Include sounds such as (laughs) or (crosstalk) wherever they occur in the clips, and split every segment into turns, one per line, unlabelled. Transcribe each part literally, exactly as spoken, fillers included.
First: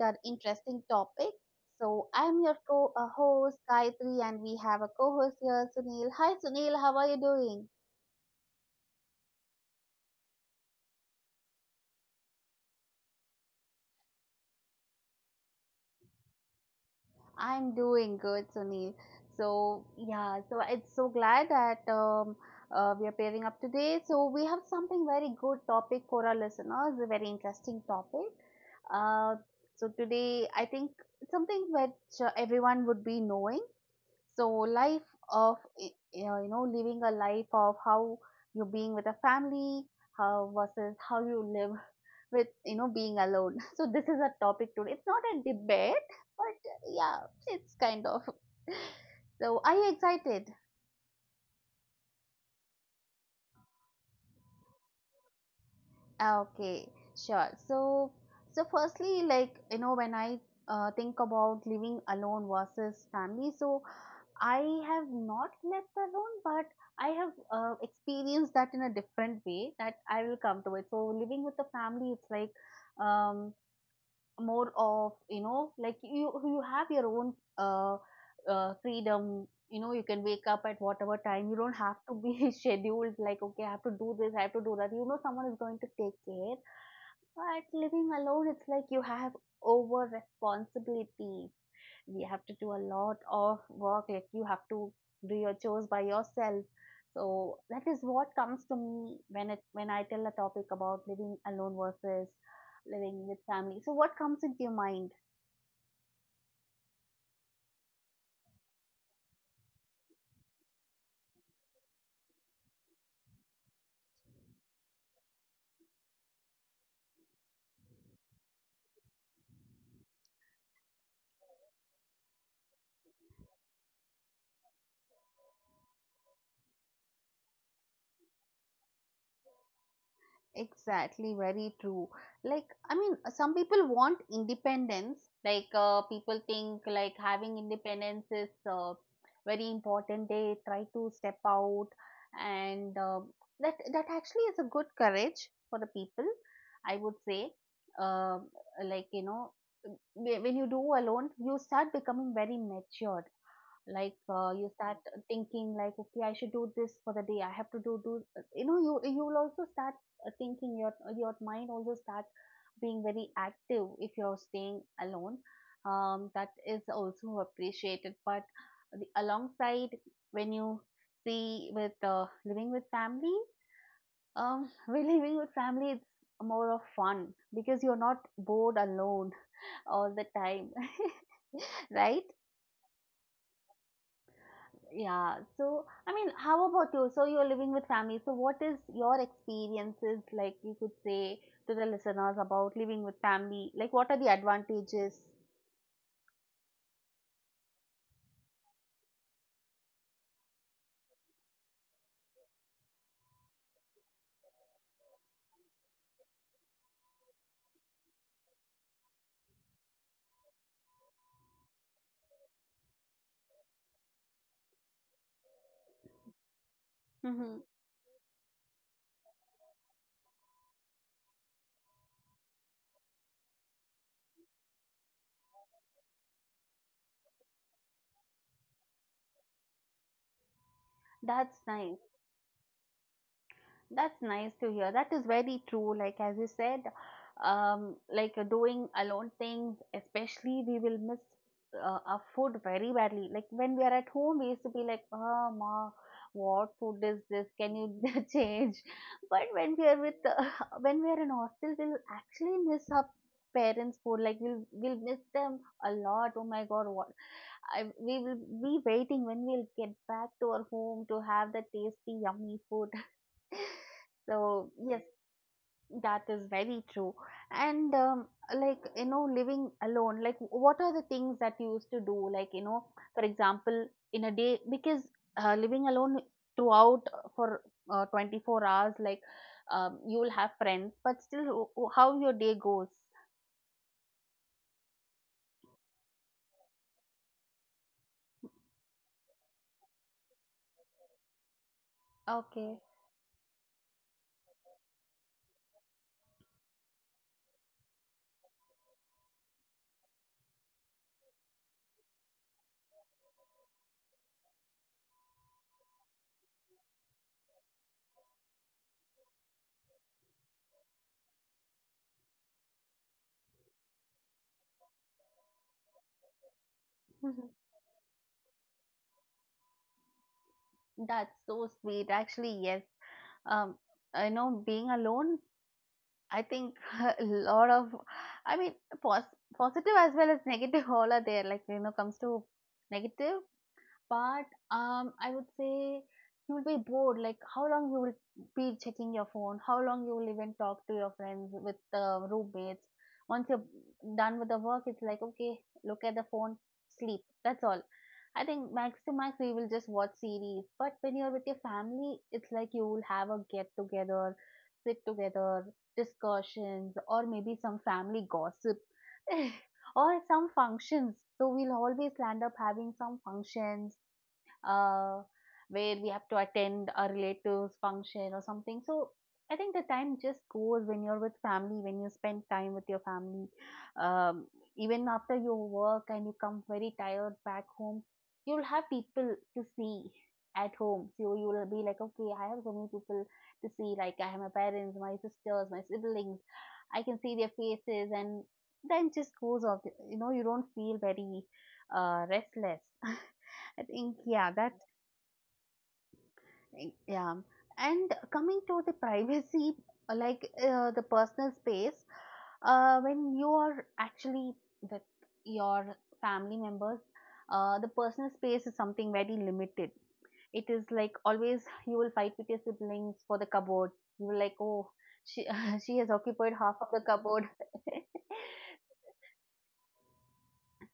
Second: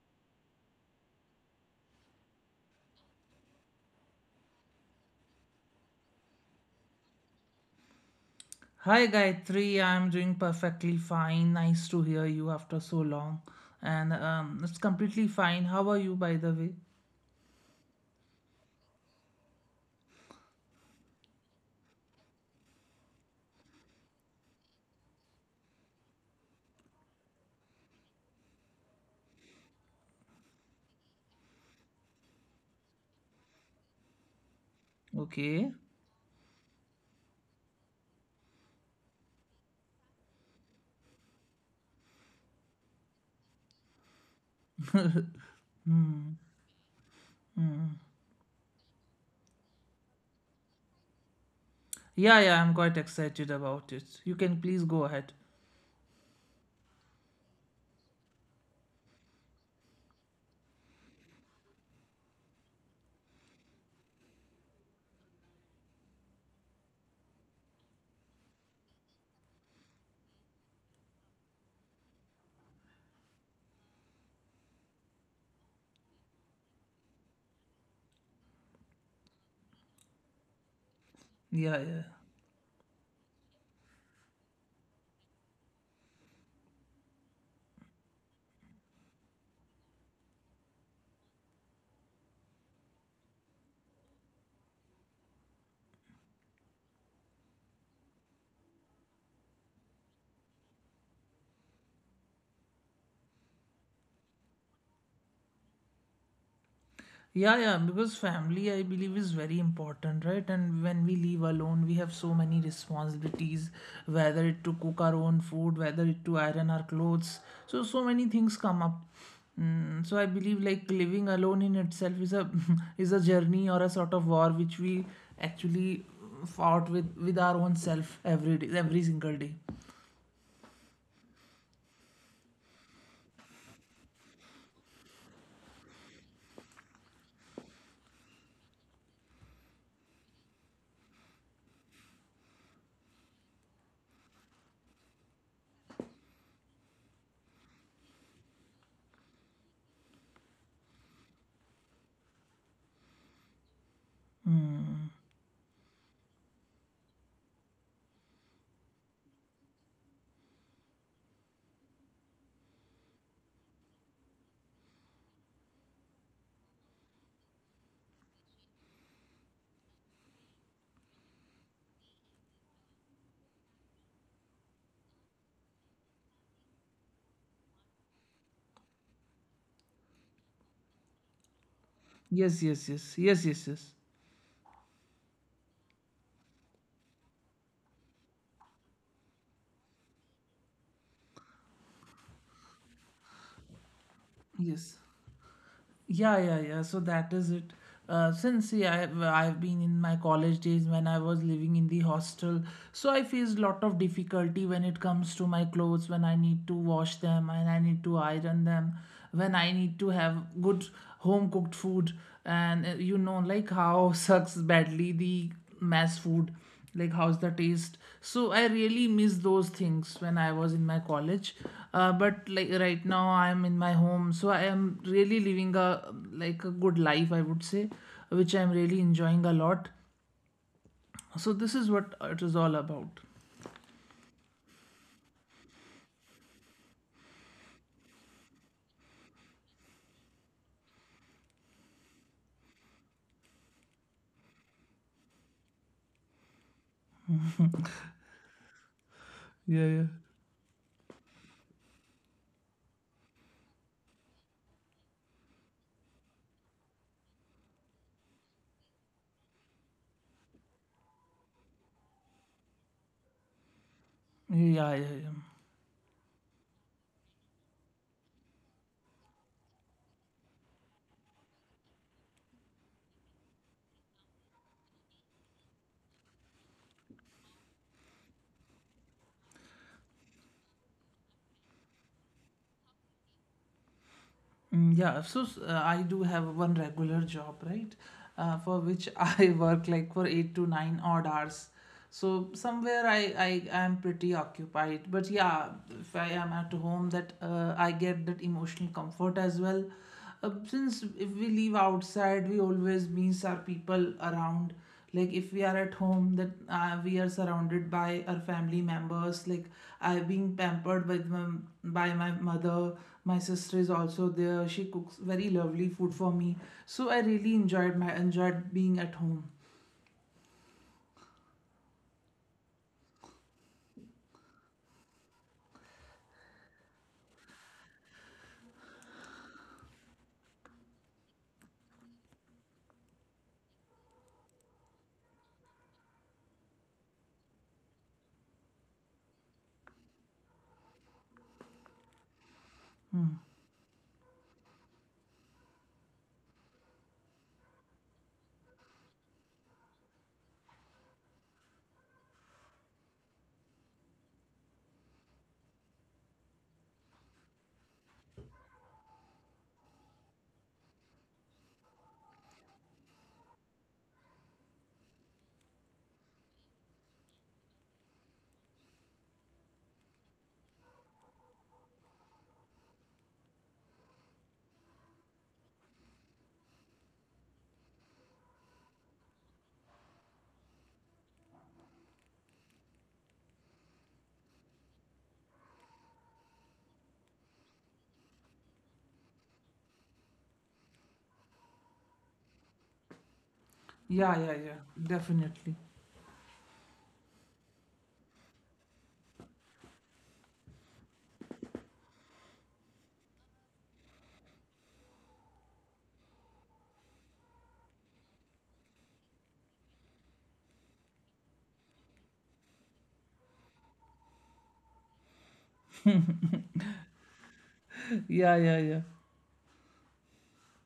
our interesting topic. So I'm your co uh, host Gayatri, and we have a co-host here Sunil. Hi Sunil, how are you doing?
Hi Gayatri, I'm doing perfectly fine. Nice to hear you after so long. And um, it's completely fine. How are you, by the way?
I'm doing good Sunil. So yeah, so it's so glad that um, uh, we are pairing up today. So we have something very good topic for our listeners, a very interesting topic. Uh, so today I think it's something which uh, everyone would be knowing, so life of
Okay.
y- uh, you know, living a life of how you being with a family, how versus how you live (laughs) with you know being alone (laughs) so this is a topic today, it's not a debate, but yeah, it's kind of (laughs) so are you excited?
Yeah, yeah, I'm quite excited about it. You can please go ahead.
Ah, okay, sure. So so firstly, like you know, when i uh, think about living alone versus family. So I have not left alone, but I have uh, experienced that in a different way that I will come to it. So living with the family, it's like um, more of, you know, like you you have your own uh, uh, freedom. You know, you can wake up at whatever time. You don't
Yeah,
have to
yeah.
be (laughs) scheduled. Like okay, I have to do this, I have to do that. You know, someone is going to take care. But living alone, it's like you have over responsibility, we have to do a lot of work. Like you have to do your chores by yourself. So that is what comes to me when it when I tell a topic about living alone versus living with family. So what comes into your mind?
Yeah, yeah, because family, I believe, is very important, right? And when we live alone, we have so many responsibilities, whether it to cook our own food, whether it to iron our clothes. So, so many things come up. Mm, so I believe like living alone in itself is a (laughs) is a journey or a sort of war which we actually fought with with our own self every day, every single day.
Exactly, very true. Like, I mean, some people want independence. Like, uh, people think like having independence is uh, very important. They try to step out, and uh, that that actually is a good courage for the people, I would say. Um like you know, wh- when you do alone, you start becoming very matured. Like uh, you start thinking like okay, I should do this for the day, I have to do do You know, you you will also start uh, thinking, your your mind also start being very active if you're staying alone. Um, that is also appreciated. But the, alongside when you see with uh, living with family, um (laughs) when living with family, it's more of fun because you're not bored alone all the time. (laughs) Right?
Yes, yes, yes, yes, yes, yes,
Yeah. So, I mean, how about you? So you're living with family. So what is your experiences? Like you could say to the listeners about living with family. Like, what are the
yes.
advantages?
Yeah, yeah, yeah. So that is it. Uh, since yeah, I've, I've been in my college days when I was living in the hostel, so I faced lot of difficulty when it comes to my clothes, when I need to wash them and I need to iron them, when I need to have good home cooked food, and uh, you know like how (laughs) sucks badly the mass food like how's the
Mm-hmm.
taste. So I really miss those things when I was in my college. Uh, but like right now I'm in my home, so I am really living a like a good life I would say, which I'm really enjoying a lot.
That's
So this
nice.
is what it is all about.
That's nice to hear. That is very true. Like as you said, um, like uh, doing alone things, especially we will miss uh, our food very badly. Like when we are at home, we used to be like, "Ah, ma, what food is this? Can you (laughs) change?" But when we
Yeah,
are
yeah.
with, uh, (laughs) when we are in hostel, we'll actually miss our parents' food. Like we'll we'll miss them a lot. Oh my God, what? I We will be waiting when we'll get back to our home to have the tasty, yummy food. (laughs) So yes,
Yeah, yeah, yeah.
that is very true. And um, like you know, living alone, like what are the things that you used to do, like you know, for example, in a day? Because uh, living alone throughout, uh, for uh, twenty-four hours, like um, you will have friends, but still, w- w- how your day goes?
Mm, Yeah, so s- uh, I do have one regular job, right? Uh, for which (laughs) I work like for eight to nine odd hours. So
Okay.
somewhere I, I am pretty occupied. But yeah, if I am at home, that uh, I get that emotional comfort as well. Uh, since if we leave outside, we always miss our people around. Like if we are at home, that uh, we are surrounded by our family members, like I being pampered with my, by my mother. My sister is also there, she cooks very lovely food for me, so I
(laughs)
really enjoyed my enjoyed being at home.
That's so sweet actually. Yes. um I know being alone, I think (laughs) a lot of, I mean, pos- positive as well as negative, all are there. Like, you know, comes to negative, but um, I would say you'll be bored. Like, how long you will be checking your phone? How long you will even talk to your friends with uh, roommates? Once you're done with the work, it's like, okay, look at the phone, sleep. That's all. I think max to max we will just watch series. But when you're with your family, it's like you will have a get together, sit together, discussions, or maybe some family gossip. (laughs) Or some functions. So we'll always land up having some functions uh, where we have to attend a relative's function or something. So I think the time just goes when you're with family, when you spend time with your family. Um, Even after your work, and you come very tired back home, you'll have people to see at home. So you will be like, okay, I have so many people to see. Like I have my parents, my sisters, my siblings. I can see their faces, and then just goes off. You know, you don't feel very uh, restless. (laughs) I think
Yeah,
yeah,
yeah,
that
yeah. Definitely.
yeah. And coming to the privacy, uh, like uh, the personal space, uh, when you are actually with your family members, uh, the personal space is something very limited. It is like always you will fight with your siblings for the cupboard. You will like, oh, she (laughs) she has occupied half of the cupboard. (laughs)
Yeah, yeah, yeah,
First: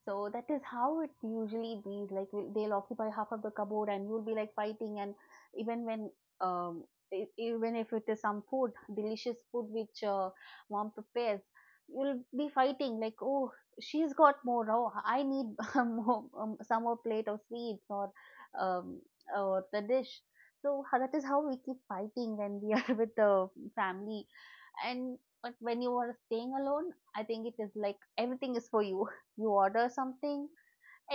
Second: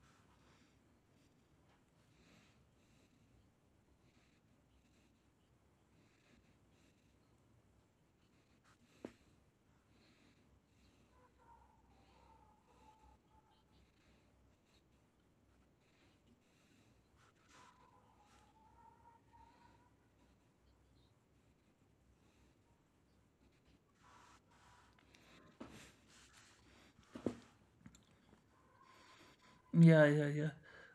So that is how it usually be. Like will- they'll occupy half of the cupboard, and you'll be like fighting. And even when um, e- even if it is some food, delicious food which uh, mom prepares, you'll be fighting. Like oh, she's got more. Oh, I need (laughs) more, um, some more plate of sweets or um, or the dish. So ho- that is how we keep fighting when we are (laughs) with the family. And but when you are staying alone, I think it is like everything is for you. (laughs) You order
yeah, yeah,
something,
yeah.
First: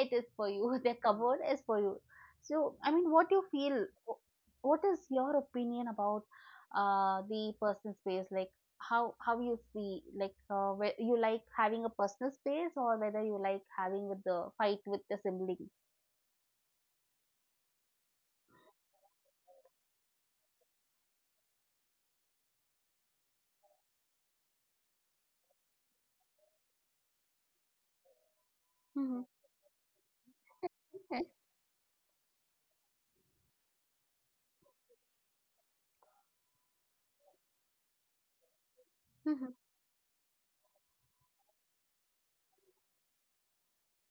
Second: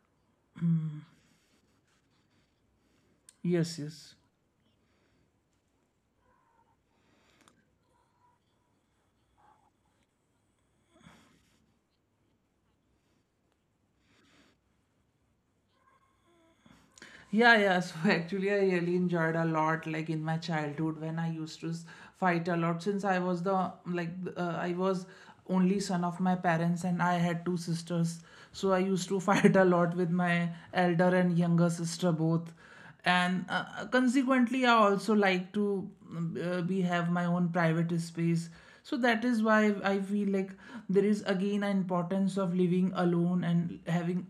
it is for you. (laughs) The cupboard is for you. So I mean, what do you feel?
Yes, yes.
Wh- what is your opinion about uh the personal space? Like how how you see, like uh, whe- you like having a personal space, or whether you like having with the fight with the sibling?
Yeah, yeah. So (laughs) actually, I really enjoyed a lot, like in my childhood when I used to s- fight a lot. Since I was the like uh, I was only son of my parents, and I had two sisters, so I used to (laughs)
Mhm.
fight a lot with my elder and
Okay.
younger sister both. And uh, uh, consequently, I also like to um, uh, be have my own private space. So that is
Mhm.
why I feel like there is again an importance of living alone and having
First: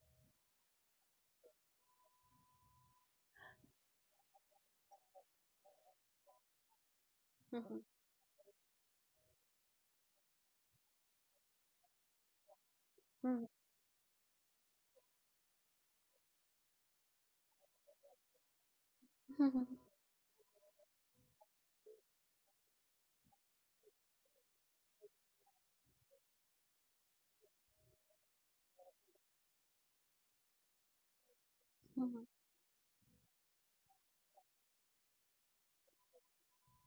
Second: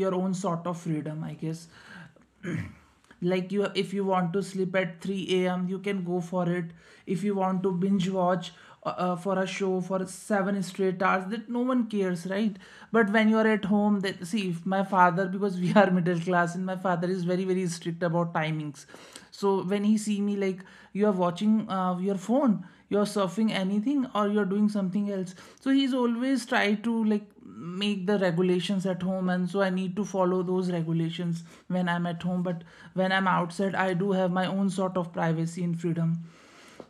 your own sort of freedom, I guess. Like you if you want to sleep at three a m, you can go for it. If you want to
Mhm.
binge watch uh, uh, for a show for seven straight hours, that no one cares, right? But when you are
Mhm.
at home, that see if my father, because we are middle class and my father is very very strict about timings, so
Mhm.
when he see me like you are watching uh, your phone, you are surfing anything, or you are doing something else. So he's always try to like make the regulations at home, and so I need to follow those regulations when I'm at
Mhm.
home. But when I'm outside, I do have my own sort of privacy and freedom.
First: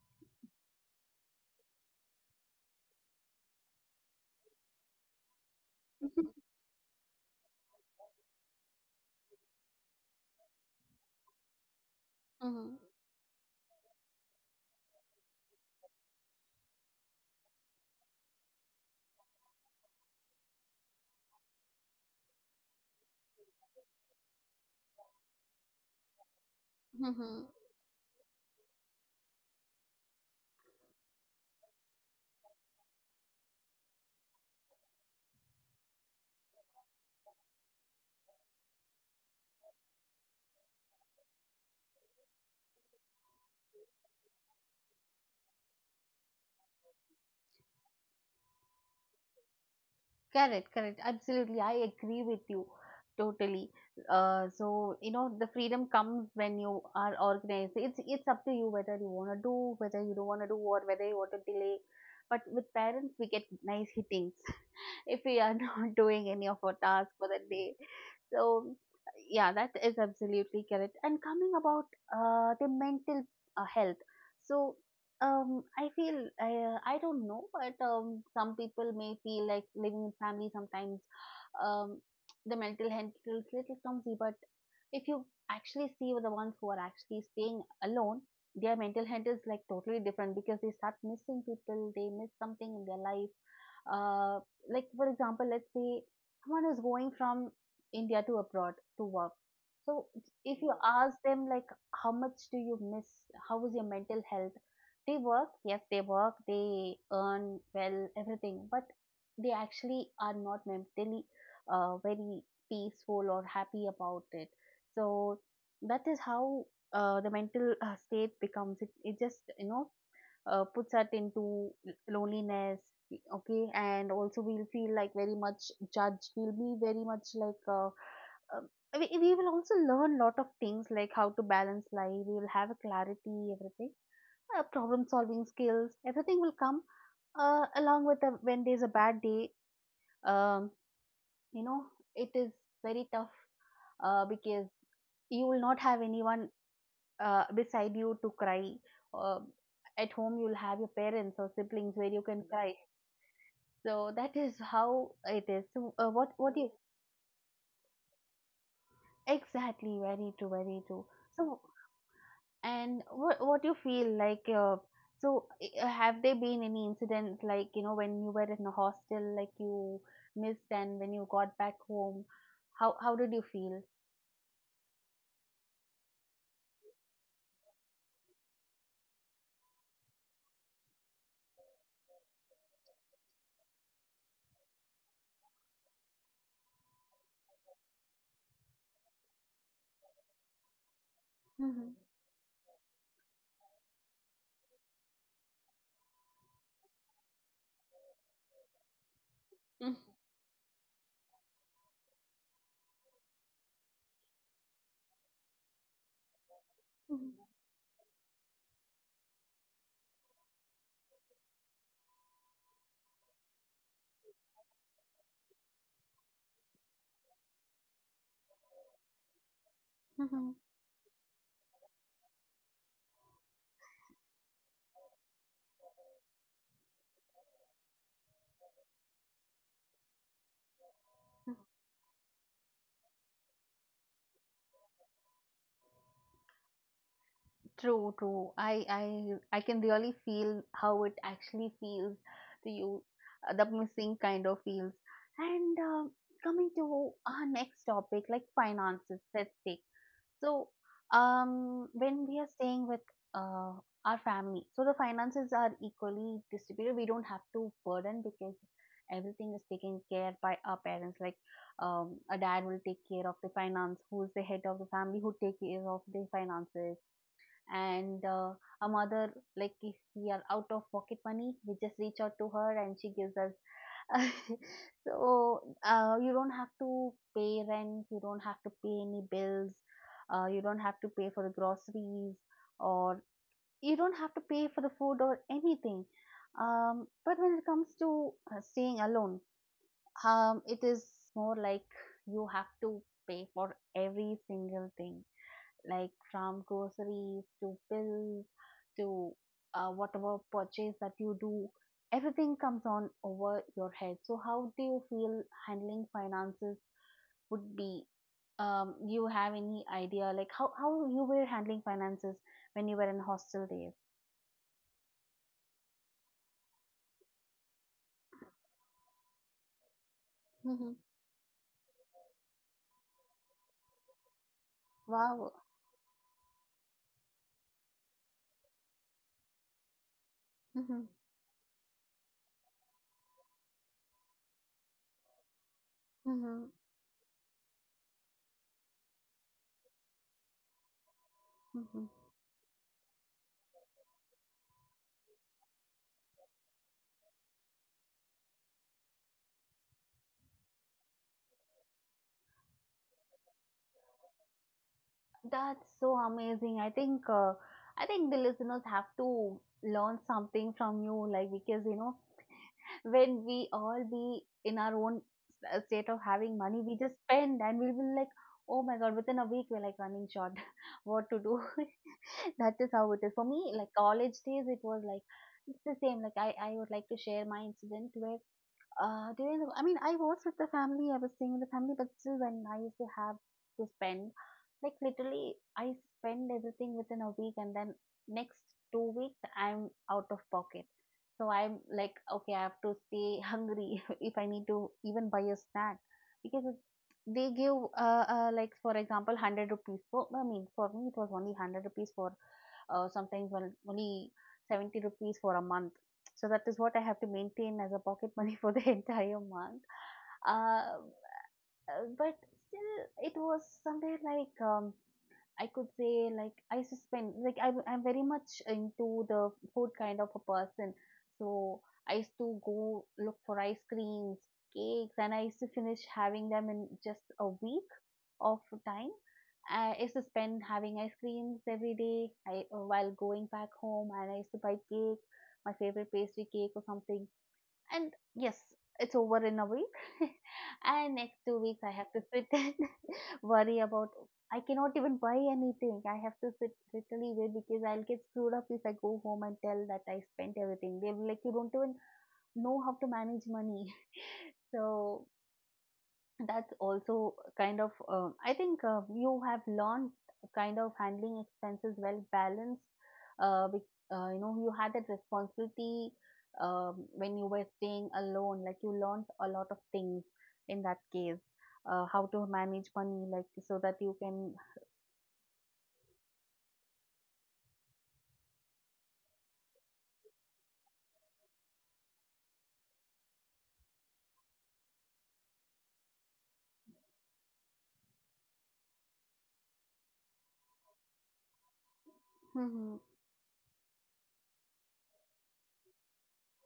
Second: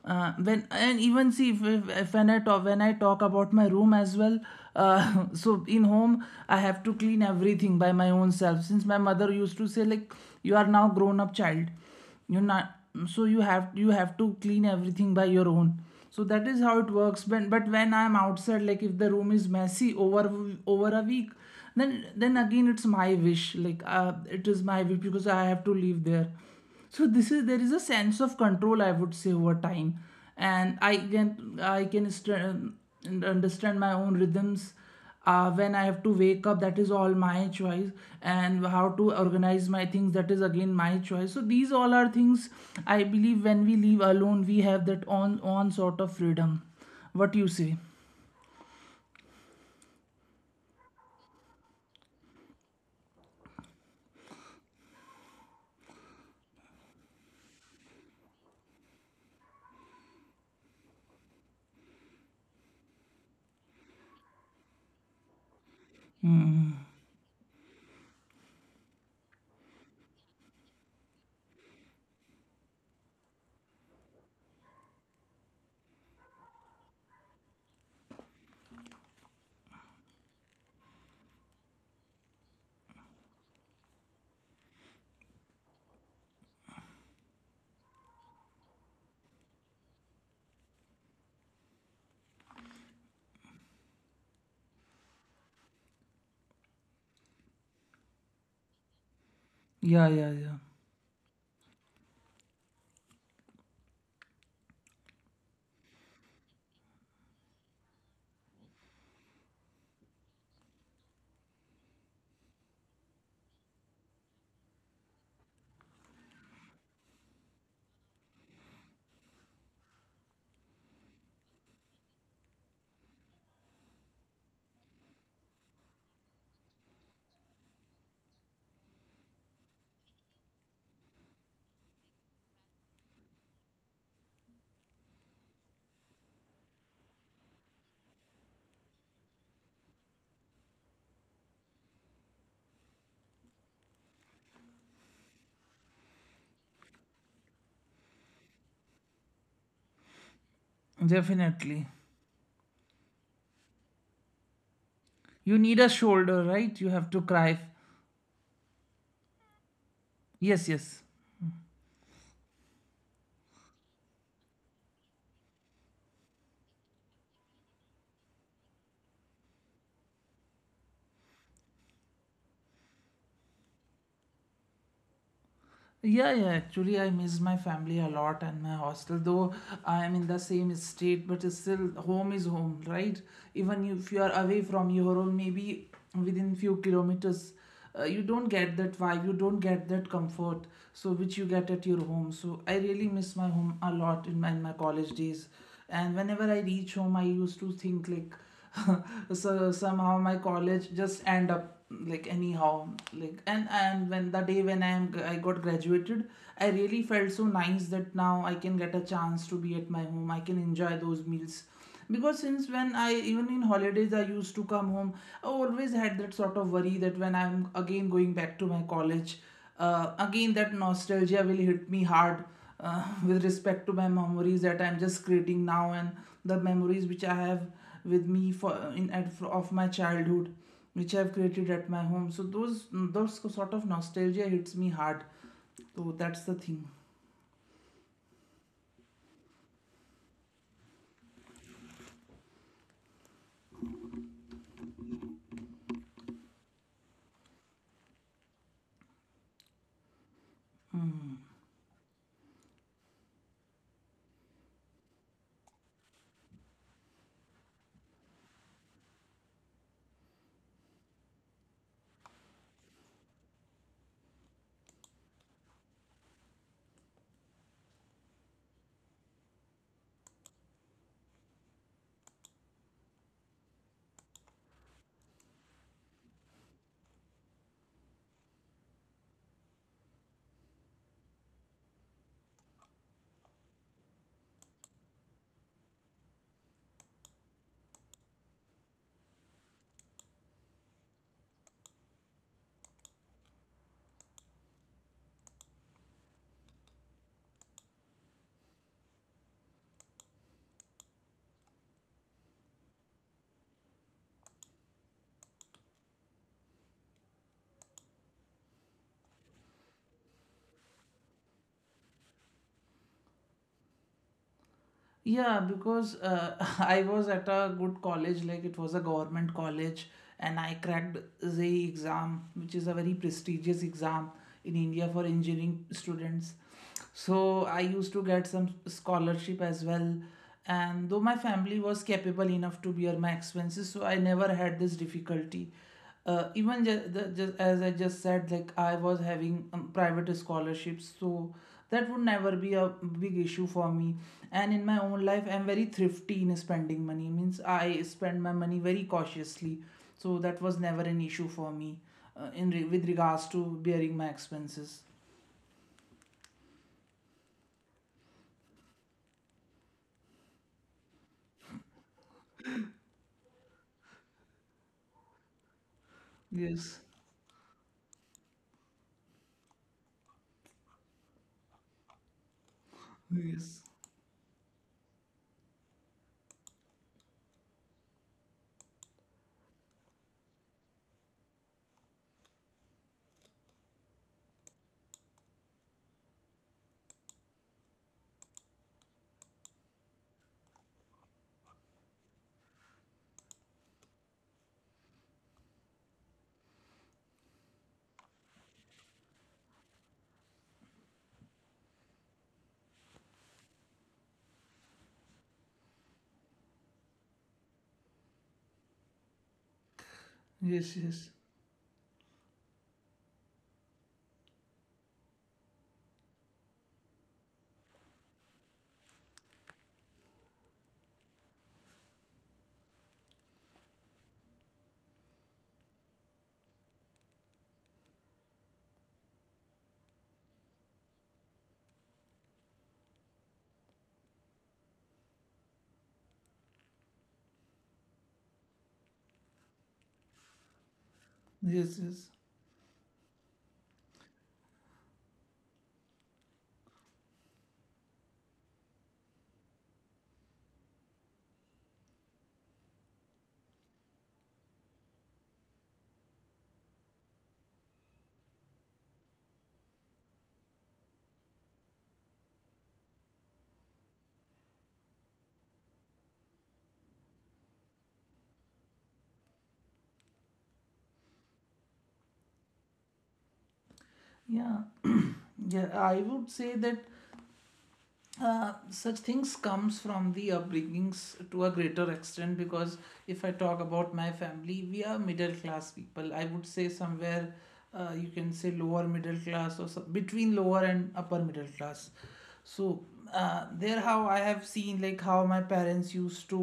uh, When and even see if, if, if when I talk when I talk about my room as well. Uh, (laughs) so in
Mhm.
home, I have to clean everything by my own self. Since my mother used to say like, "You are now grown up child, you're
Mhm.
not, so you have you have to clean everything by your own." So that is how it works when, but when I'm outside, like if the room is messy over over a week, then then again it's my wish. Like uh, it is my wish because I have to live there. So
Mhm.
this is there is a sense of control I would say over time, and i can i can str- understand my own rhythms. Uh, when I have to wake up, that is all my choice, and how to organize my things, that is again my choice. So these all are things I believe when we live alone, we have that on on sort of freedom. What you say?
Correct, correct. Absolutely. I agree with you totally. Uh, so you know, the freedom comes when you are organized. It's it's up to you whether you want to do, whether you don't want to do, or whether you want to delay. But with parents, we get nice hittings (laughs) if we are (laughs) not doing any of our tasks for the day. So yeah, that is absolutely correct. And coming about uh, the mental uh, health. So um, I feel I uh, I don't know, but um, some people may feel like living in family sometimes, um, the mental health feels little clumsy. But if you actually see the ones who are actually staying alone, their mental health is like totally different because they start missing people. They miss something in their life. Uh, like for example, let's say someone is going from India to abroad to work. So
Yeah, yeah,
if
yeah.
you Mm. ask them like, how much do you miss? How is your mental health? They work, yes, they work, they earn well, everything, but they actually are not mentally uh, very peaceful or happy about it. So that is how uh, the mental uh, state becomes. It, it just, you know, uh, puts us into l- loneliness, okay, and also we'll feel like very much judged. We'll be very much like uh, um, we, we will also learn lot of things, like how to balance life. We will have a clarity, everything, uh, problem solving skills, everything will come uh, along with the, when there's a bad day. um, you know, it is very tough uh, because you will not have anyone uh, beside you to cry. uh, at home, you'll have your parents or siblings
Definitely.
where you can cry. So that is how it is.
You
So
need a
uh, what what do
shoulder,
you
right? You have to cry.
exactly very true very
Yes,
true
yes.
so. And what what you feel like? Uh, so uh, have there been any incident, like you know, when you were in a hostel, like you missed, and when you got back home, how how did you feel?
Yeah, yeah, actually, I miss my family a lot and my hostel, though I am in the same state, but still, home is home, right? Even if you are away from your home, maybe within few kilometers, uh, you don't get that vibe, you don't get that comfort, so which you get
Mhm.
at your home. So I really miss my home a lot in my, in my college days, and whenever I reach home, I used to think like (laughs) so
Mm.
somehow my college just end up like anyhow like. And and when the day when i am I got graduated, I really
Mhm.
felt so nice that now I can get a chance to be at my home, I can enjoy those meals. Because since when I even in holidays I used to come home, I always had that sort of worry that when I'm again going back to my college, uh,
Mhm.
again, that nostalgia will hit me hard, uh, (laughs) with respect to my memories that I'm just creating now, and the memories which I have with me for in at of my childhood, which I've
Mhm.
created at my home. So those those sort of nostalgia hits me hard. So that's the thing.
True, true. I I I can really feel how it actually feels to you, uh, the missing kind of feels. And um, coming to our next topic, like finances, let's take. So um, when we are staying with uh, our family, so the finances are equally distributed. We don't have to burden because everything is taken care by our parents. Like um, a dad will take care of the finance, who's the head of the family, who take care of the finances, and uh, a mother. Like, if we are out of pocket money, we just reach out to her, and she gives us. (laughs) So, uh, you don't have to pay rent, you don't have to pay any bills, uh, you don't have to pay for the groceries, or you don't have to pay for the food or anything. Um, but when it comes to uh, staying alone, um, it is more like you have to pay for every single thing, like from groceries to bills to uh, whatever purchase that you do. Everything comes on over your head. So how do you feel handling finances would be... um, you have any idea like how, how you were handling finances when you were in hostel days?
Yeah, because uh, (laughs) I was at a good college, like it was a government college, and I
Mm-hmm.
cracked the exam, which is a very prestigious exam in India for
Wow.
engineering students. So I used to get some scholarship as well.
Mm-hmm.
And though my family was capable enough to bear my expenses, so I never had this difficulty. Uh,
Mm-hmm.
even just, the, just as I just said, like I was having um, private scholarships, so
Mhm.
that would never be a big issue for me. And in my own life, I'm very thrifty in spending money, means I spend my money very cautiously. So that was never an issue for me, uh, in re- with regards to bearing my expenses.
That's so amazing. I think uh, I think the listeners have to learn something from you, like, because you know when we all be in our own uh, state of having money, we
Yes,
just spend and we will like, oh my god, within a week we're like running short. (laughs) What to do? (laughs) That is how it is. For me,
yes.
like college days, it was like, it's the same. Like, I, I would like to share my incident where uh, during the, I mean, I was with the family, I was staying with the family, but still when I used to have to spend, like literally, I spend everything within a week and then next two weeks, I'm out of pocket. So I'm like, okay, I have to stay hungry (laughs) if I need to even buy a snack, because it, they give, uh, uh, like for example, one hundred rupees. For, I mean, for me, it was only one hundred rupees for, uh, sometimes well, only seventy rupees for a month. So that is what I have to maintain as a pocket money for the (laughs) entire month. Uh, uh,
Yes, yes.
but still, it was somewhere like, um, I could say like I used to spend like I'm I'm very much into the food kind of a person. So I used to go look for ice creams, cakes, and I used to finish having them in just a week of time. I used to spend having ice creams every day I, while going back home, and I used to buy cake, my favorite pastry cake or something. And yes, it's over in a week. (laughs) And next two weeks, I
Yes,
have to
yes.
sit and (laughs) worry about. I cannot even buy anything. I have to sit literally wait because I'll get screwed up if I go home and tell that I spent everything. They'll be like, you don't even know how to manage money. (laughs) So that's also kind of um, I think uh, you have learned kind of handling expenses well balanced uh, with, uh, you know you had that responsibility um, when you were staying alone, like you learned a lot of things in that case uh, how to manage money, like so that you can...
Yeah. (clears throat) Yeah, I would say that uh, such things comes from the upbringings to a greater extent, because if I talk about my family, we are middle class people I would say. Somewhere uh, you can say lower middle class or some, between lower and upper middle class.
Hmm.
So uh, there how I have seen, like how my parents used to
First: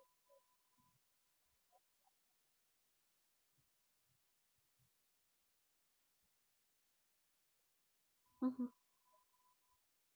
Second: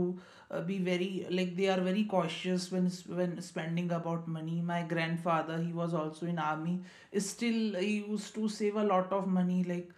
uh, be very like they are very cautious when s- when spending about money. My grandfather, he was also in army, still he used to
Hmm.
save a lot of money. Like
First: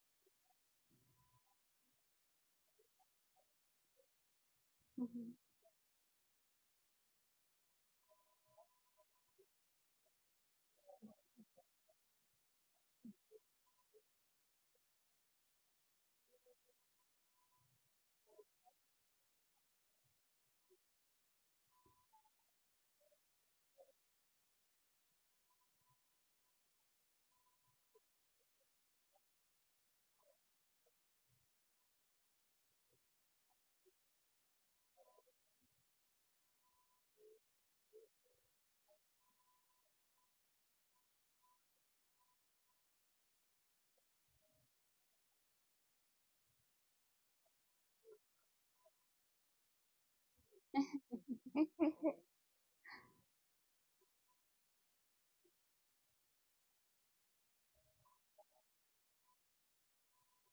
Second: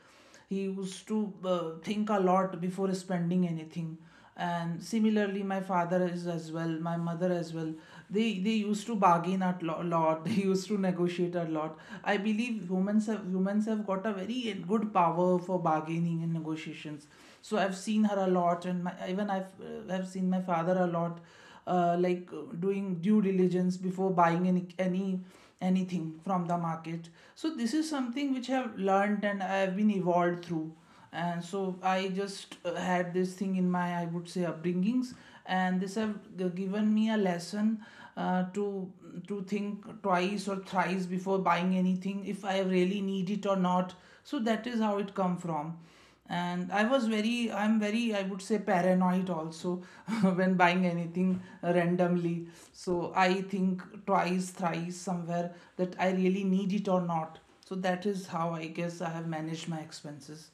he used to uh, think a lot before spending anything. And similarly my father is as well, my mother as well. They they used to bargain a lo- lot. (laughs) They used to negotiate a lot. I believe humans have humans have got a very good power for bargaining and negotiations. So I've seen her a lot, and my, even I've uh, have seen my father a lot, uh, like uh, doing due diligence before buying any any anything from the market. So this is something which I have learned and I have been evolved through. And so I just uh, had this thing in my, I would say, upbringings. And this have g- given me a lesson uh, to to think twice or thrice before buying anything, if I really need it or not. So that is how it come from. And i was very i'm very I would say paranoid also, (laughs) when buying anything
Hmm.
randomly. So I think twice thrice somewhere that I really need it or not. So that is how I guess I have managed my expenses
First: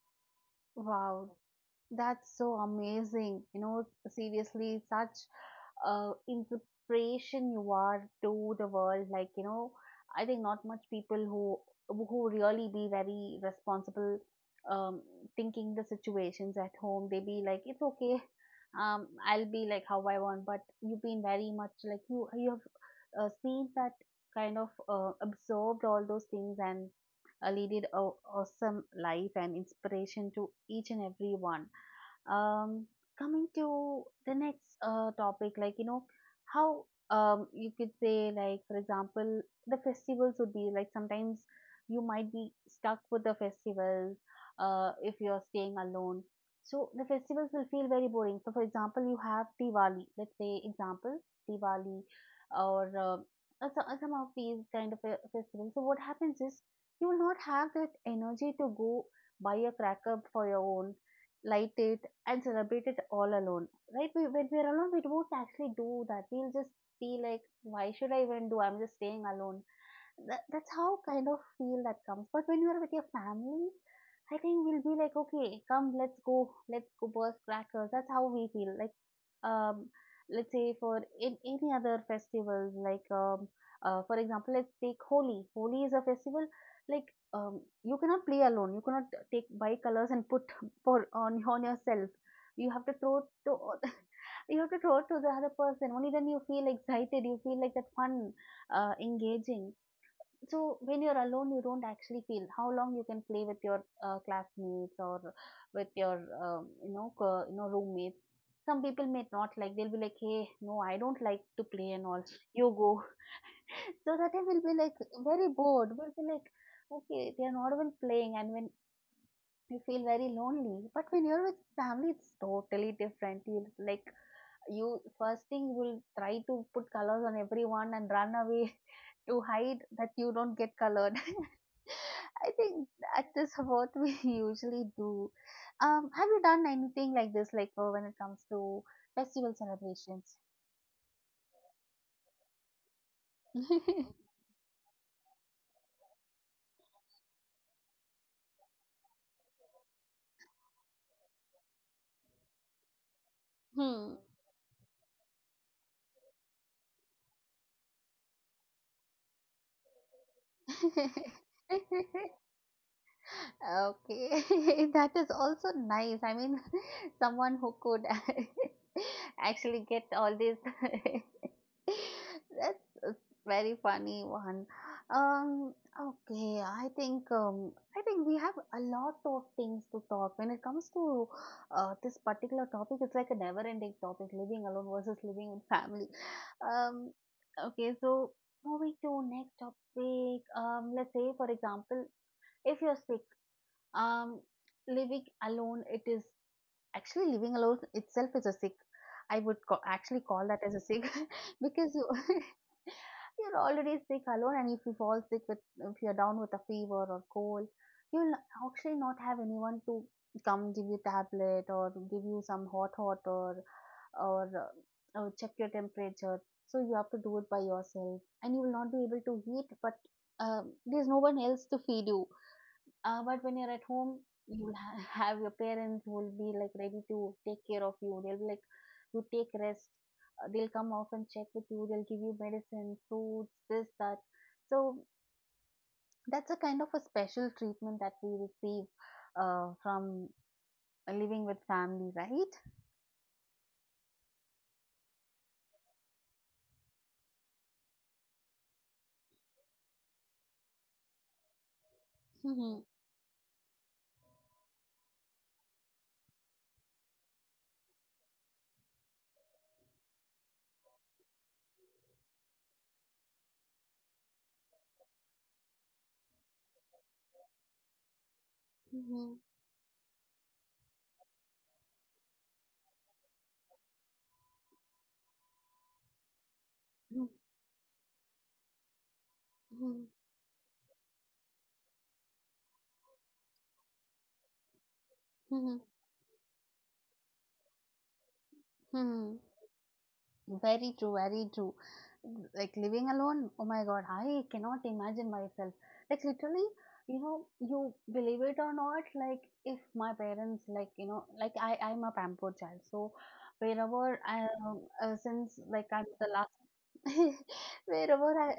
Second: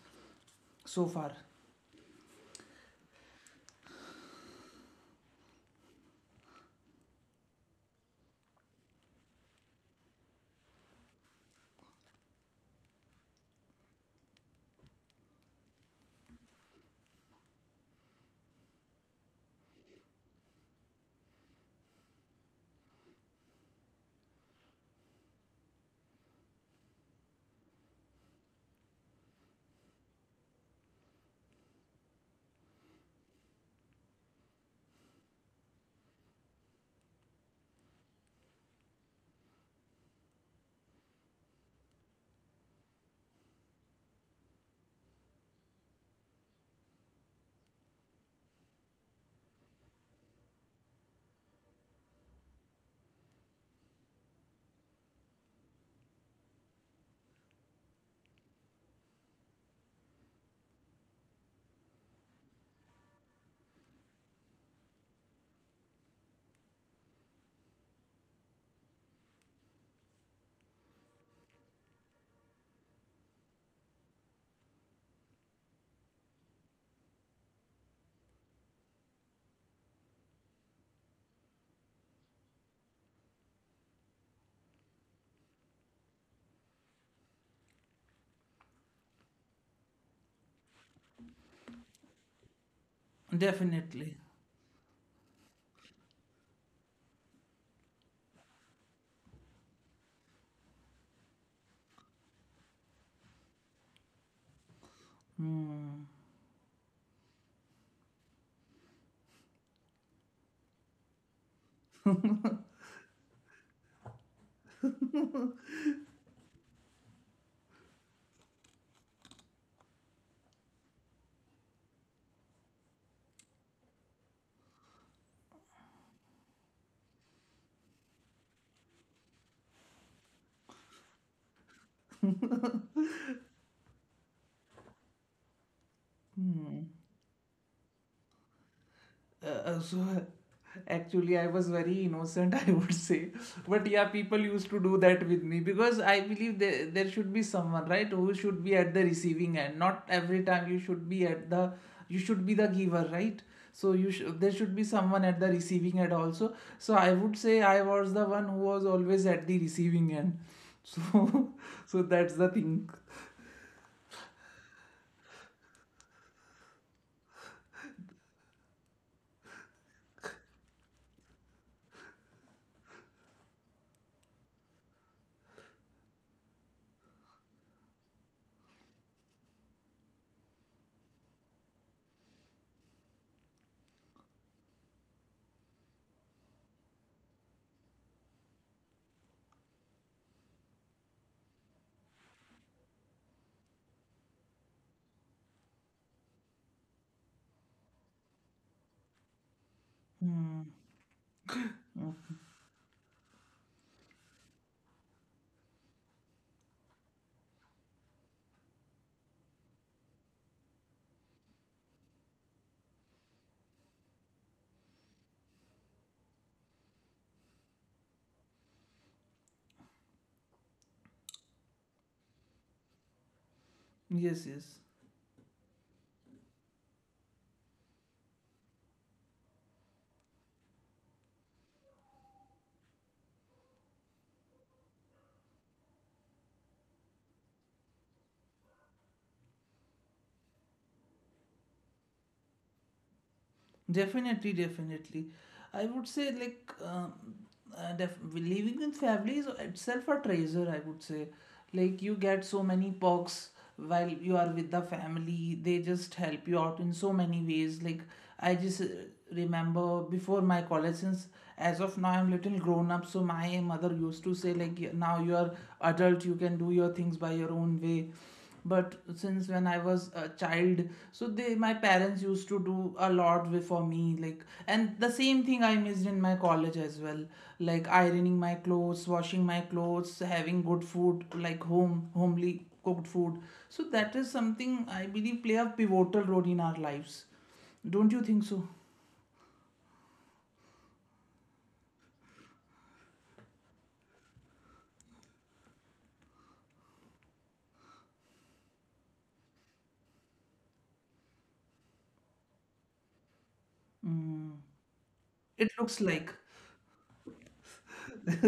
so
Wow,
far.
that's so amazing, you know. Seriously, such uh, inspiration you are to the world, like you know. I think not much people who who really be very responsible, um, thinking the situations at home they be like it's okay. um, I'll be like how I want, but you've been very much like you you have uh, seen that kind of uh, absorbed all those things and uh, leaded a awesome life and inspiration to each and every one. um, Coming to the next uh, topic, like, you know, how um, you could say, like, for example, the festivals would be like sometimes you might be stuck with the festivals uh, if you're staying alone. So the festivals will feel very boring. So, for example, you have Diwali, let's say, example, Diwali or uh, uh, so- uh, some of these kind of uh, festivals. So, what happens is you will not have that energy to go buy a cracker for your own, light it, and celebrate it all alone, right? We, when we're alone, we don't actually do that. We'll just be like, why should I even do? I'm just staying alone. That that's how kind of feel that comes. But when you are with your family, I think we'll be like, okay, come, let's go, let's go burst crackers. That's how we feel. Like, um, let's say for in any other festivals, like, um, uh, for example, let's take Holi. Holi is a festival like, um, you cannot play alone. You cannot take bicolors and put (laughs) for on on yourself. You have to throw to
Definitely.
(laughs) you have to throw to the other person. Only then you feel excited. You feel like that fun, uh, engaging. So when you're alone, you don't actually feel how long you can play with your uh, classmates or with
Hmm.
your um, you know co- you know roommates. Some people may not like. They'll be like, "Hey, no, I don't like to play and all. You go." (laughs) So that I will be like very bored. We'll be like, "Okay, they are not even playing," and when you feel very lonely. But when you're with family, it's totally different. You like you first thing will try to put colors on everyone and run away (laughs) to hide that you don't get colored. (laughs) I think that is what we (laughs) usually do. Um, have you done anything like this, like uh, when it comes to
Uh,
festival
uh, (laughs) so
celebrations?
actually I was very innocent, (laughs) I would say. But yeah,
(laughs)
people used to do that with me, because I believe there, there should be someone right who should be at the receiving end. Not every time you should be at the, you should be the giver, right? So you
Hmm.
sh- there should be someone at the receiving end also. So I would say I was the one who was always at the receiving end. So (laughs) so that's the
(laughs)
thing.
Okay, (laughs) that is also nice. I mean, (laughs) someone who could (laughs) actually get all this. (laughs) That's a very funny one. Um, okay, I think um, I think we have a lot of things to talk when it comes to uh, this particular topic. It's like a never-ending topic: living alone versus living with family. Um, okay, so moving to next topic. Um, let's say, for example, if you're sick, um, living alone, it is... actually living alone itself is a sick. I would ca- actually call that as a sick (laughs) because you (laughs) you're already sick alone, and if you fall sick with if you're down with a fever or cold, you'll actually not have anyone to come give you tablet or give you some hot water or or, uh, or check your temperature. So you have to do it by yourself, and you will not be able to eat, but um, there's no one else to feed you. Uh, but when you're at home,
Yes, yes.
you'll ha- (laughs) have your parents who will be like ready to take care of you. They'll be like, you take rest. Uh, they'll come out and check with you. They'll give you medicine, fruits, this, that. So that's a kind of a special treatment that we receive uh, from living with family, right?
Definitely, definitely. I would say like um, uh, def- living in families itself a treasure. I would say, like you get so
Mhm.
many perks while you are with the family. They just help you out in so many ways. Like I just uh, remember before my college. Since as of now I'm little grown up, so my mother used to say like, "Y- now you are adult, you can do your things by your own way." But
Mhm.
since when I was a child, so they my parents used to do a lot with- for me, like, and the same thing I missed in my college as well,
Mhm.
like ironing my clothes, washing my
Mhm.
clothes, having good food like home, homely cooked food. So that is something I believe play a
Mhm.
pivotal role in our lives, don't you think so?
Mhm. Very true, very true. Like living alone, oh my god, I cannot imagine myself. Like literally, you know, you believe it or not, like if my parents, like you know, like I, I'm a pampered child, so wherever I,
Mm.
uh, since
It
like I'm
looks
the
like
last, (laughs) wherever I,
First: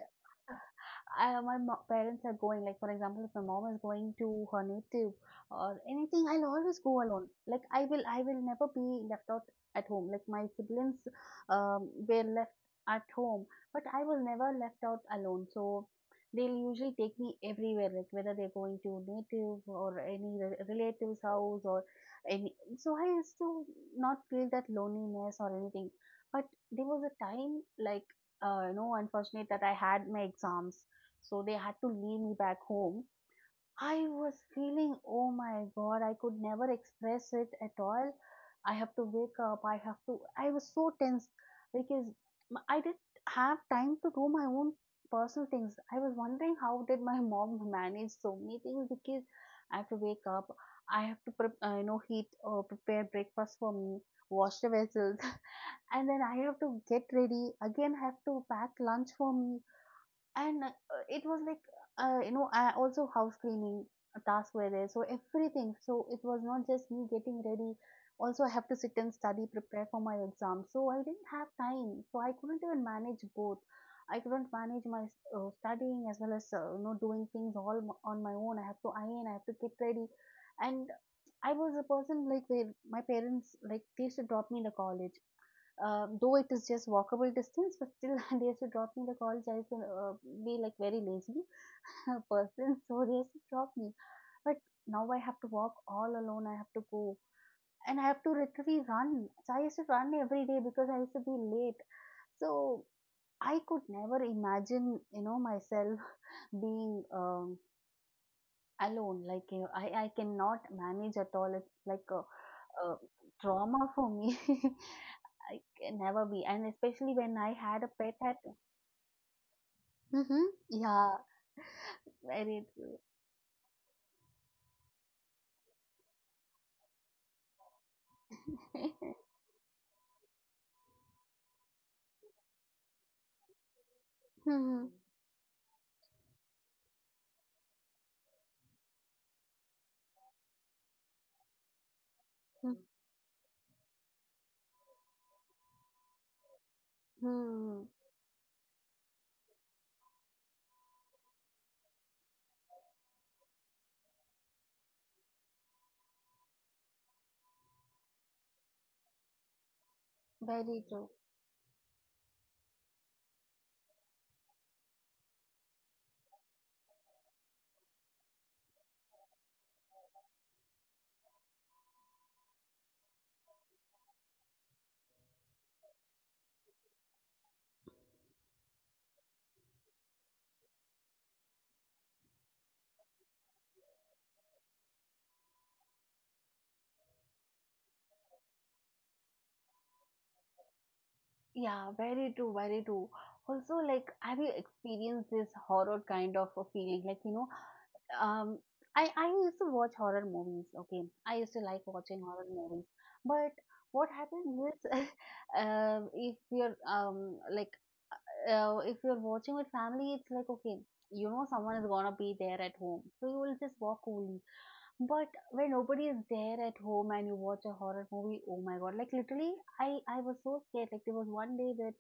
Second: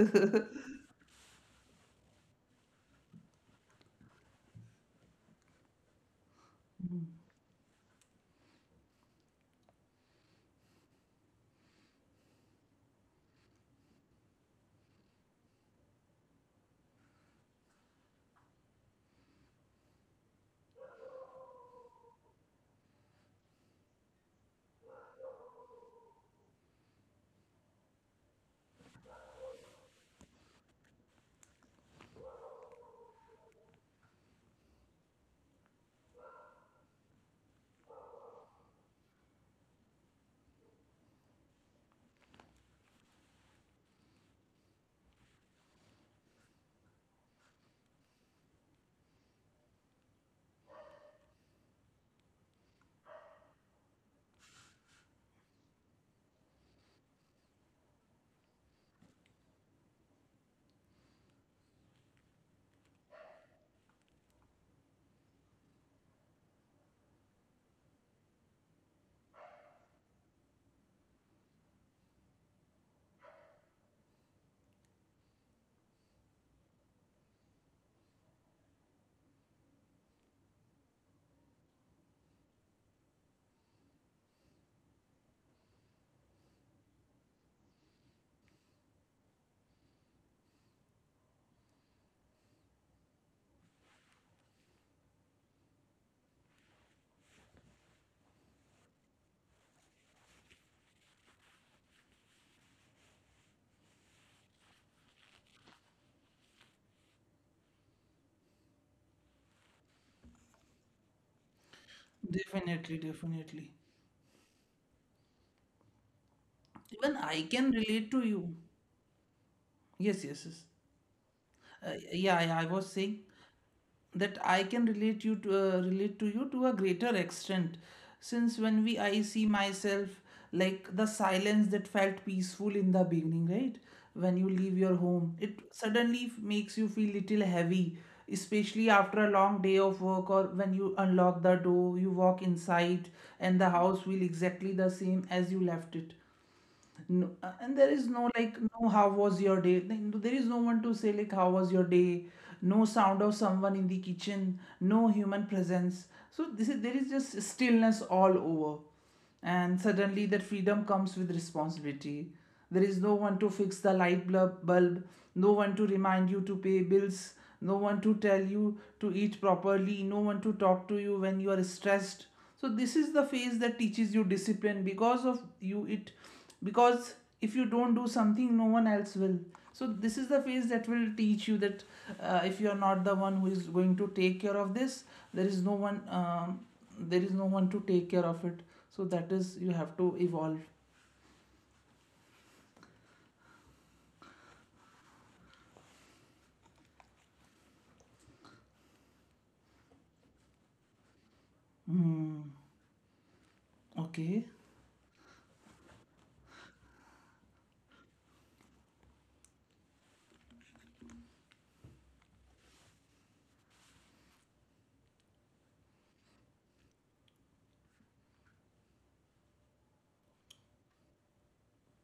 I, my mo- parents are going, like for example, if my mom is going to her native or anything, I'll always go alone. Like I will, I will never be left out at home. Like my siblings um, were left at home. But I was never left out alone. So they'll usually take me everywhere, like whether they're going to native or any re- relative's house or any. So I used to not feel that loneliness or anything. But there was a time, like, uh, you know, unfortunate that I had my exams. So they had to leave me back home. I was feeling, oh my God, I could never express it at all. I have to wake up. I have to. I was so tense because m- I didn't have time to do my own personal things. I was wondering how did my (laughs) mom manage so many things because I have to wake up. I have to, prep, uh, you know, heat or prepare breakfast for me, wash the vessels, (laughs) and then I have to get ready. Again, I have to pack lunch for me, and uh, it was like uh, you know I also house cleaning tasks were there. So everything. So it was not just me getting ready. Also I have to sit and study, prepare for my exam, so I didn't have time, so I couldn't even manage both. I couldn't manage my uh, studying as well as uh, you know doing things all m- on my own. I have to iron, I have to get ready. And I was a person like where my parents like they used to drop me in the college, uh, though it is just walkable distance, but still (laughs) they used to drop me the college. I used to uh, be like very lazy (laughs) person, so they used to drop me. But now I have to walk all alone. I have to go, and I have to literally run. So I used to run every day because I used to be late. So I could never imagine, you know, myself (laughs) being um, alone. Like you know, I I cannot manage at all. It's like a,
definitely,
a
definitely
trauma for me. (laughs) I can never be. And
even
especially
I
when
can
I had
relate
a
to
pet
you.
at...
Yes, yes, yes.
Mm-hmm. Yeah.
uh, yeah, yeah, I
Very
was saying
true.
that I can relate you to uh, relate to you to a greater extent. Since when we I see
(laughs)
myself, like, the silence that felt peaceful in the beginning, right? When you leave your
Mm-hmm.
home, it suddenly f- makes you feel little heavy, especially after a long day of work, or when you unlock the door, you walk
Hmm.
inside and the house feel exactly the same as you left it. no, uh, and
Hmm.
there is no like no "how was your day?" Then there is no one to say like, "how was your day?" No sound of someone in the kitchen, no human presence. So this is, there is just stillness all over. And suddenly that
Very
freedom
true.
comes with responsibility. There is no one to fix the light bulb bulb, no one to remind you to pay bills, no one to tell you to eat properly, no one to talk to you when you are stressed. So this is the phase that teaches you discipline, because of you it because if you don't do something, no one else will. So this is the phase that will teach you that, uh, if you are not the one who is going to take care of this, there is no one um, there is no one to take care of it. So that is, you have to evolve.
Yeah, very true, very true. Also, like, have you experienced this horror kind of a feeling? Like, you know, um, I I used to watch horror movies. Okay, I used to like watching
Hmm.
horror movies, but what
Okay.
happens is, (laughs) um, if you're um like uh, if you're watching with family, it's like, okay, you know, someone is gonna be there at home, so you will just walk coolly. But when nobody is there at home and you watch a horror movie, oh my god, like literally, I, I was so scared. Like, there was one day where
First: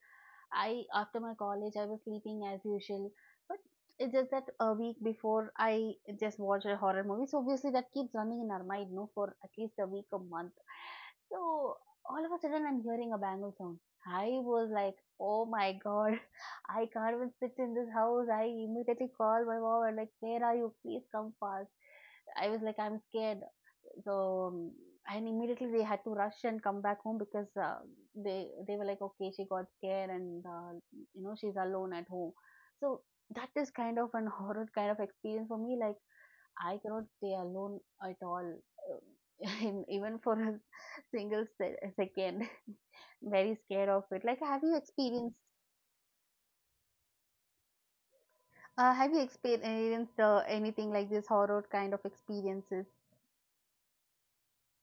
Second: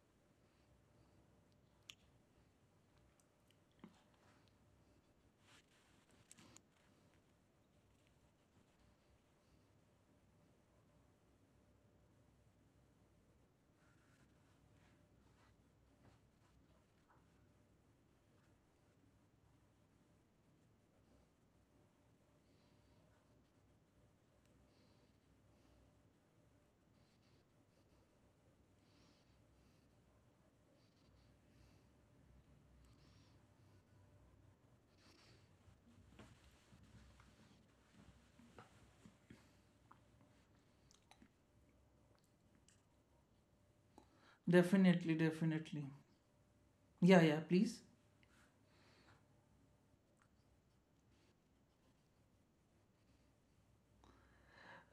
I, after my college, I was sleeping as usual, but it's just that a week before I just watched a horror movie, so obviously that keeps running in our mind, no, for at least a week, a month. So all of a sudden, I'm hearing a bangle sound. I was like, oh my god, (laughs) I can't even sit in this house. I immediately called my mom and like, where are you? Please come fast. I was like, I'm scared. So um, and immediately they had to rush and come back home because uh, they they were like, okay, she got scared and uh, you know she's alone at home. So that is kind of an (laughs) horror kind of experience for me. Like I cannot stay alone at all, uh, (laughs) in, even for a single se- second. (laughs) Very scared of it. Like, have you
Definitely,
experienced?
definitely. Yeah, yeah, please.
Uh, have you experienced uh, anything like this horror kind of experiences?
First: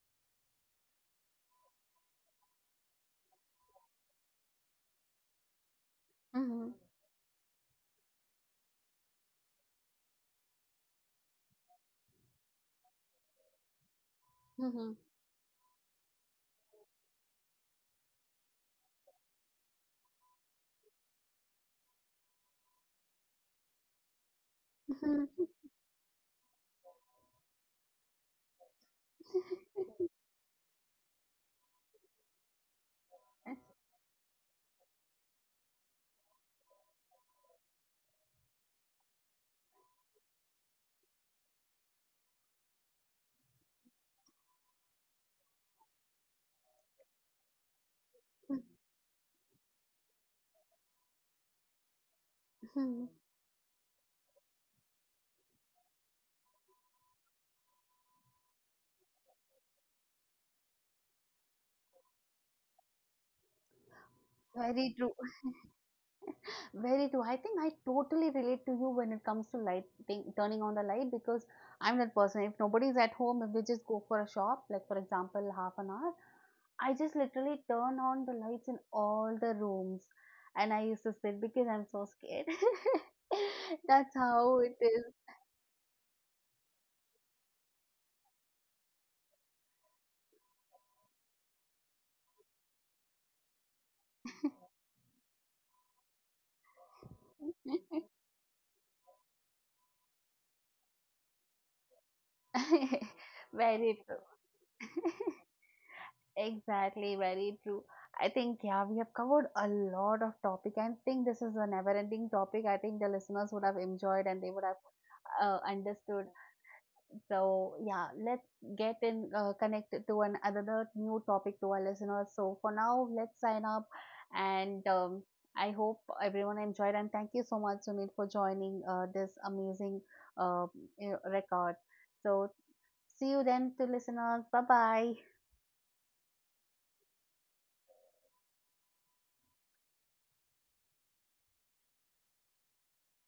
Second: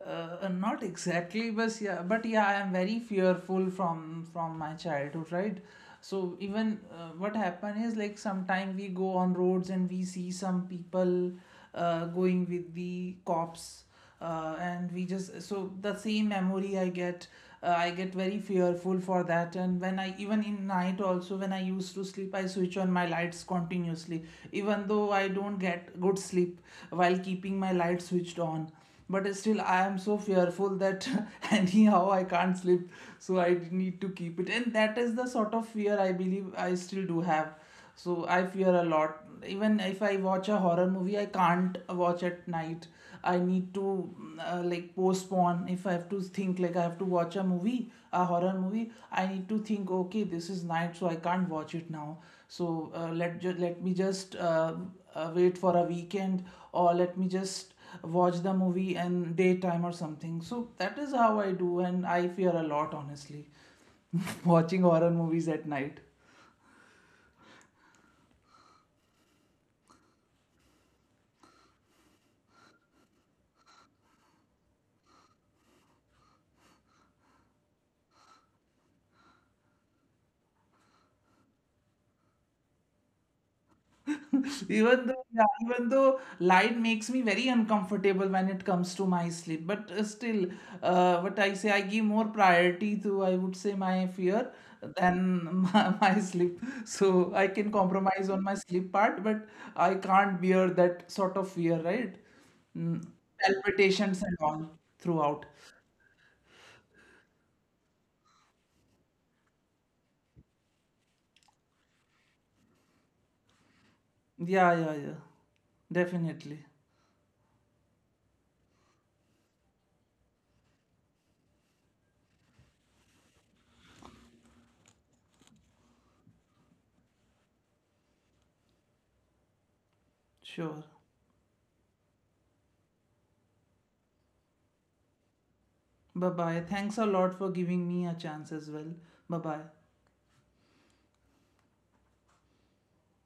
uh, uh, Not exactly, but yeah, but yeah, I am very fearful from from my childhood, right? So
Hmm.
even, uh, what happen is, like, sometime we go on roads and we see some people uh, going with the cops, uh,
Hmm.
and we just so the same memory I get. uh, I get very fearful for that. And when I, even in night also, when I used to sleep, I switch on my lights continuously, even though I
(laughs)
don't get good sleep while keeping my light switched on. But still I am so fearful that (laughs) anyhow I can't sleep, so I need to keep it. And that is the sort of fear I believe I still do have. So I fear a lot. Even if I watch a horror movie, I can't watch at night. I need to uh, like postpone. If I have to think like I have to watch a movie, a horror movie, I need to think, okay, this is night, so I can't watch it now. So uh, let ju- let me just uh, uh, wait for a weekend, or let me just watch the movie and daytime or something. So that is how I do, and I fear a lot, honestly, (laughs) watching
Very true.
horror movies at night.
Very true. I think I totally relate to you when it comes to lighting, turning on the light because I'm that person. If nobody's at home, if we just go for a shop, like for example, half an hour, I just literally turned on the lights in all the rooms and I used to sit because I'm so scared. (laughs) That's how
(laughs)
it
Even
is.
though, yeah, even though light makes me very uncomfortable when it comes to my sleep, but uh, still, uh, what I say, I give more priority to, I would say, my fear than my, (laughs) my sleep. So I can compromise on my sleep part, but I can't bear that sort of fear, right? Mm,
(laughs) Very
palpitations
true.
and all
(laughs)
throughout.
Exactly, very true. I think, yeah, we have covered a lot of topic. I think this is a never-ending topic. I think the listeners would have enjoyed and they would
Yeah,
have
yeah, yeah.
uh, understood.
Definitely.
So yeah, let's get in uh, connected to an another new topic to our listeners. So for now, let's sign up, and um, I hope everyone enjoyed. And thank you so much, Sunil, for joining uh, this amazing uh,
Sure.
you know, record. So see you then, to listeners. Bye bye.
Bye bye. Thanks a lot for giving me a chance as well. Bye bye.